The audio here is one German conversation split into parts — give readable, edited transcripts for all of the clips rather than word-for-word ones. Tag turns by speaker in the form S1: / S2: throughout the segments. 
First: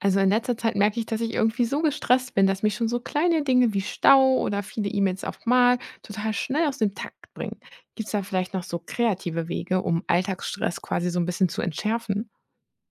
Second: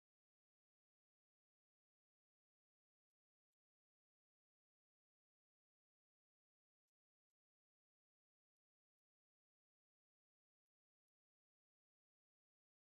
S1: Also in letzter Zeit merke ich, dass ich irgendwie so gestresst bin, dass mich schon so kleine Dinge wie Stau oder viele E-Mails auf Mal total schnell aus dem Takt bringen. Gibt es da vielleicht noch so kreative Wege, um Alltagsstress quasi so ein bisschen zu entschärfen?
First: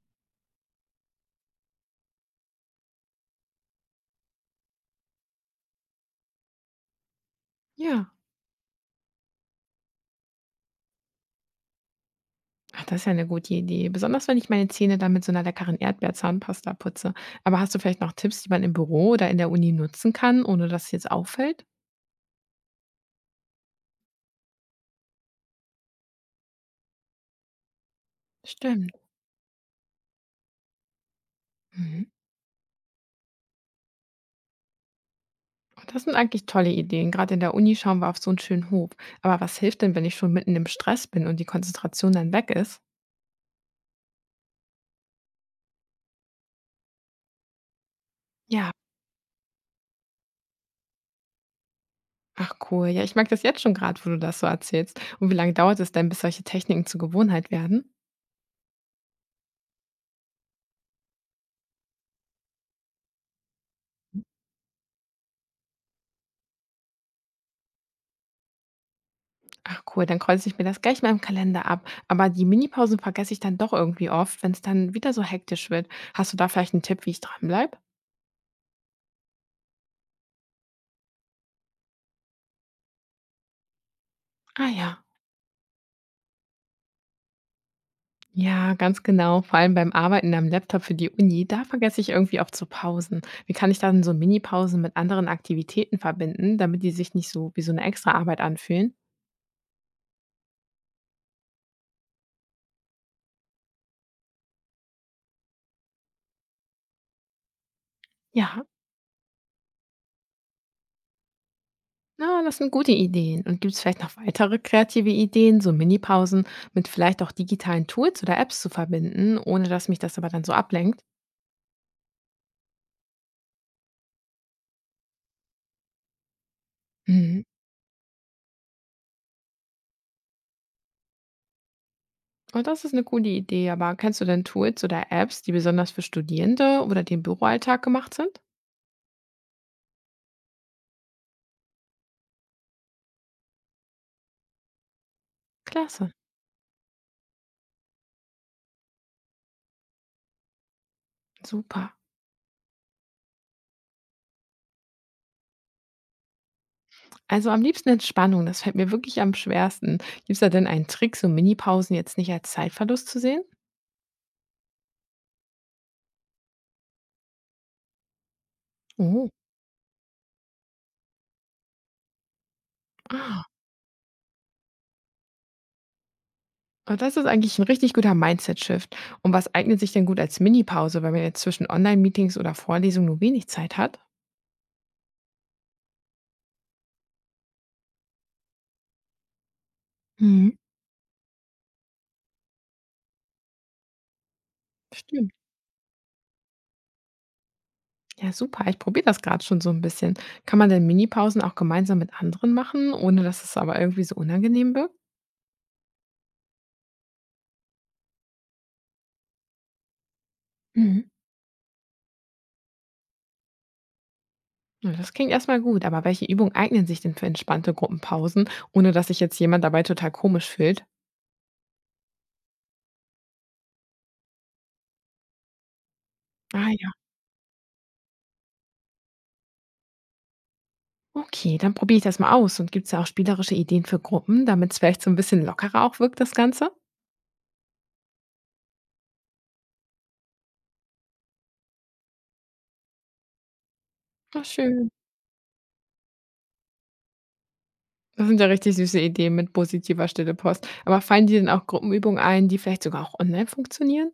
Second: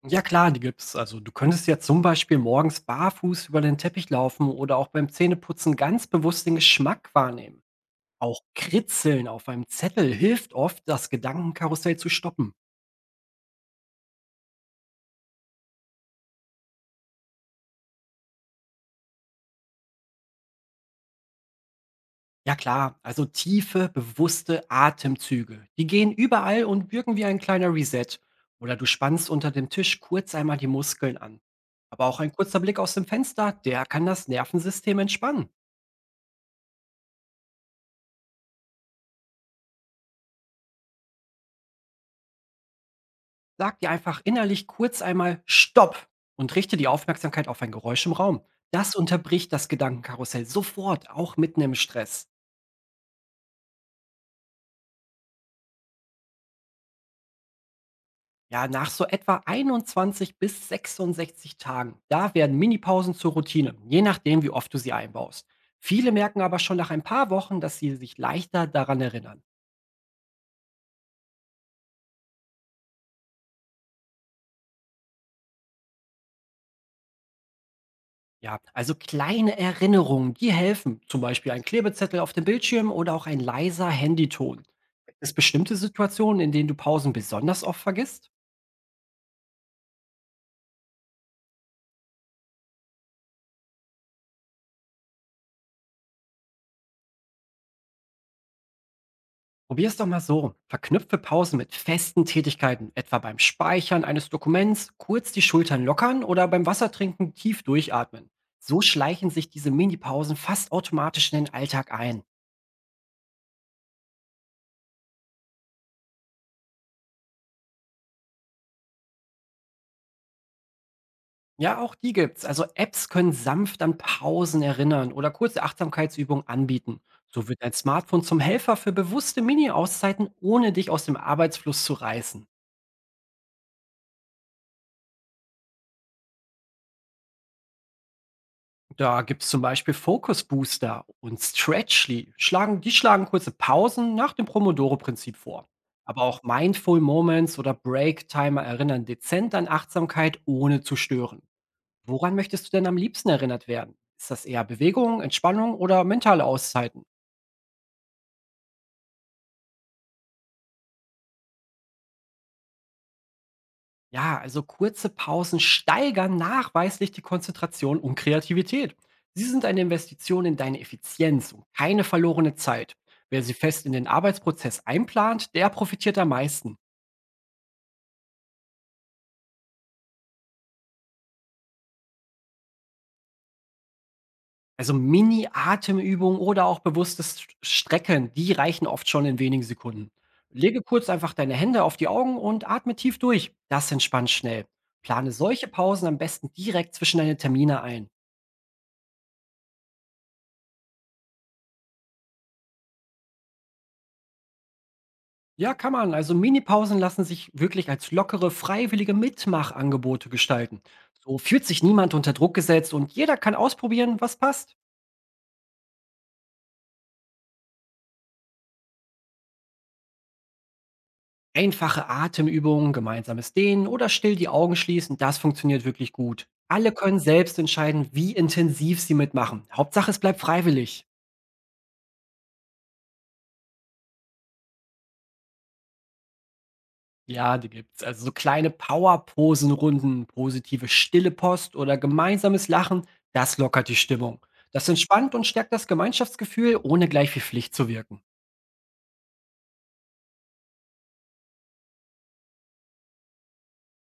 S2: Ja klar, die gibt's. Also du könntest ja zum Beispiel morgens barfuß über den Teppich laufen oder auch beim Zähneputzen ganz bewusst den Geschmack wahrnehmen.
S1: Ja.
S2: Auch Kritzeln auf einem Zettel hilft oft, das Gedankenkarussell zu stoppen.
S1: Ach, das ist ja eine gute Idee. Besonders wenn ich meine Zähne dann mit so einer leckeren Erdbeerzahnpasta putze. Aber hast du vielleicht noch Tipps, die man im Büro oder in der Uni nutzen kann, ohne dass es jetzt auffällt?
S2: Ja klar, also tiefe, bewusste Atemzüge. Die gehen überall und wirken wie ein kleiner Reset. Oder du
S1: Stimmt.
S2: spannst unter dem Tisch kurz einmal die Muskeln an.
S1: Mhm.
S2: Aber auch ein kurzer Blick aus dem Fenster, der kann das Nervensystem entspannen.
S1: Das sind eigentlich tolle Ideen. Gerade in der Uni schauen wir auf so einen schönen Hof. Aber was hilft denn, wenn ich schon mitten im Stress bin und die Konzentration dann weg ist?
S2: Sag dir einfach innerlich kurz einmal Stopp und richte die Aufmerksamkeit auf ein Geräusch im Raum.
S1: Ja,
S2: Das unterbricht das Gedankenkarussell sofort, auch mitten im Stress.
S1: ach cool. Ja, ich mag das jetzt schon gerade, wo du das so erzählst. Und wie lange dauert es denn, bis solche Techniken zur Gewohnheit werden?
S2: Ja, nach so etwa 21 bis 66 Tagen, da werden Minipausen zur Routine, je nachdem, wie oft du sie einbaust. Viele merken aber schon nach ein paar Wochen, dass sie sich leichter daran erinnern.
S1: Ach cool, dann kreuze ich mir das gleich mal im Kalender ab. Aber die Minipausen vergesse ich dann doch irgendwie oft, wenn es dann wieder so hektisch wird. Hast du da vielleicht einen Tipp, wie ich dranbleibe?
S2: Ja, also kleine Erinnerungen, die helfen. Zum Beispiel ein Klebezettel auf dem Bildschirm oder auch ein leiser Handyton.
S1: Ah ja.
S2: Gibt es bestimmte Situationen, in denen du Pausen besonders oft vergisst?
S1: Ja, ganz genau. Vor allem beim Arbeiten am Laptop für die Uni, da vergesse ich irgendwie oft zu pausen. Wie kann ich dann so Mini-Pausen mit anderen Aktivitäten verbinden, damit die sich nicht so wie so eine extra Arbeit anfühlen?
S2: Probier es doch mal so. Verknüpfe Pausen mit festen Tätigkeiten, etwa beim Speichern eines Dokuments, kurz die Schultern lockern oder beim Wassertrinken tief durchatmen.
S1: Ja,
S2: So schleichen sich diese Minipausen fast automatisch in den Alltag ein.
S1: na, das sind gute Ideen. Und gibt es vielleicht noch weitere kreative Ideen, so Mini-Pausen mit vielleicht auch digitalen Tools oder Apps zu verbinden, ohne dass mich das aber dann so ablenkt?
S2: Ja, auch die gibt's. Also Apps können sanft an Pausen erinnern oder kurze Achtsamkeitsübungen anbieten.
S1: Mhm.
S2: So wird dein Smartphone zum Helfer für bewusste Mini-Auszeiten, ohne dich aus dem Arbeitsfluss zu reißen.
S1: Und das ist eine coole Idee, aber kennst du denn Tools oder Apps, die besonders für Studierende oder den Büroalltag gemacht sind?
S2: Da gibt's zum Beispiel Focus Booster und Stretchly. Die schlagen kurze Pausen nach dem Pomodoro-Prinzip vor.
S1: Klasse,
S2: Aber auch Mindful Moments oder Break Timer erinnern dezent an Achtsamkeit, ohne zu stören.
S1: super.
S2: Woran möchtest du denn am liebsten erinnert werden? Ist das eher Bewegung, Entspannung oder mentale Auszeiten?
S1: Also am liebsten Entspannung, das fällt mir wirklich am schwersten. Gibt es da denn einen Trick, so Minipausen jetzt nicht als Zeitverlust zu sehen?
S2: Ja, also kurze Pausen steigern nachweislich die Konzentration und Kreativität.
S1: Oh,
S2: Sie sind eine Investition in deine Effizienz und keine verlorene Zeit. Wer sie fest in den Arbeitsprozess einplant, der profitiert am meisten.
S1: ah, das ist eigentlich ein richtig guter Mindset-Shift. Und was eignet sich denn gut als Minipause, wenn man jetzt zwischen Online-Meetings oder Vorlesungen nur wenig Zeit hat?
S2: Also Mini-Atemübungen oder auch bewusstes Strecken, die reichen oft schon in wenigen Sekunden.
S1: Mhm,
S2: Lege kurz einfach deine Hände auf die Augen und atme tief durch. Das entspannt schnell. Plane
S1: stimmt.
S2: solche Pausen am besten direkt zwischen deine Termine ein.
S1: Ja, super. Ich probiere das gerade schon so ein bisschen. Kann man denn Minipausen auch gemeinsam mit anderen machen, ohne dass es aber irgendwie so unangenehm wirkt?
S2: Ja, kann man. Also Minipausen lassen sich wirklich als lockere, freiwillige Mitmachangebote gestalten.
S1: Mhm.
S2: So fühlt sich niemand unter Druck gesetzt und jeder kann ausprobieren, was passt.
S1: Ja, das klingt erstmal gut, aber welche Übungen eignen sich denn für entspannte Gruppenpausen, ohne dass sich jetzt jemand dabei total komisch fühlt?
S2: Einfache Atemübungen, gemeinsames Dehnen oder still die Augen schließen, das funktioniert wirklich gut.
S1: Ah
S2: Alle
S1: ja,
S2: können selbst entscheiden, wie intensiv sie mitmachen. Hauptsache, es bleibt freiwillig.
S1: okay, dann probiere ich das mal aus. Und gibt es da auch spielerische Ideen für Gruppen, damit es vielleicht so ein bisschen lockerer auch wirkt, das Ganze?
S2: Ja, die gibt's. Also so kleine Power-Posen-Runden, positive stille Post oder gemeinsames Lachen, das lockert die
S1: Ach
S2: Stimmung.
S1: schön.
S2: Das entspannt und stärkt das Gemeinschaftsgefühl, ohne gleich wie Pflicht zu wirken.
S1: Das sind ja richtig süße Ideen mit positiver Stille Post. Aber fallen dir denn auch Gruppenübungen ein, die vielleicht sogar auch online funktionieren?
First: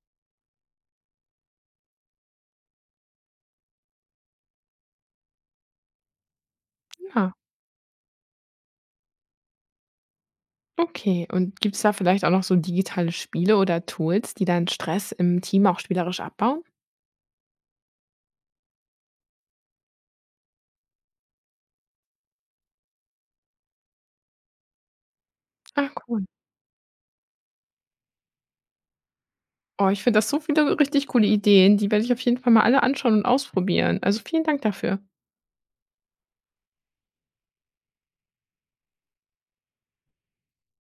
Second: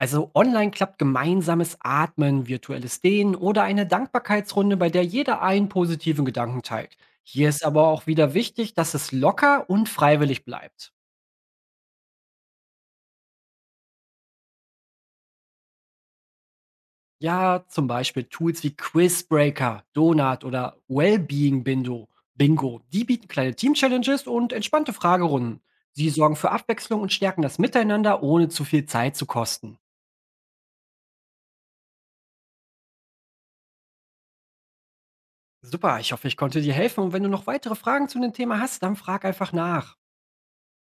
S2: Also online klappt gemeinsames Atmen, virtuelles Dehnen oder eine Dankbarkeitsrunde, bei der jeder einen positiven Gedanken teilt.
S1: Ja,
S2: Hier ist aber auch wieder wichtig, dass es locker und freiwillig bleibt.
S1: okay. Und gibt es da vielleicht auch noch so digitale Spiele oder Tools, die dann Stress im Team auch spielerisch abbauen?
S2: Ja, zum Beispiel Tools wie Quizbreaker, Donut oder Wellbeing Bingo. Bingo. Die bieten kleine Team-Challenges und entspannte Fragerunden.
S1: Ah,
S2: Sie
S1: cool.
S2: sorgen für Abwechslung und stärken das Miteinander, ohne zu viel Zeit zu kosten.
S1: Oh, ich finde das so viele richtig coole Ideen. Die werde ich auf jeden Fall mal alle anschauen und ausprobieren. Also, vielen Dank dafür.
S2: Super, ich hoffe, ich konnte dir helfen. Und wenn du noch weitere Fragen zu dem Thema hast, dann frag einfach nach.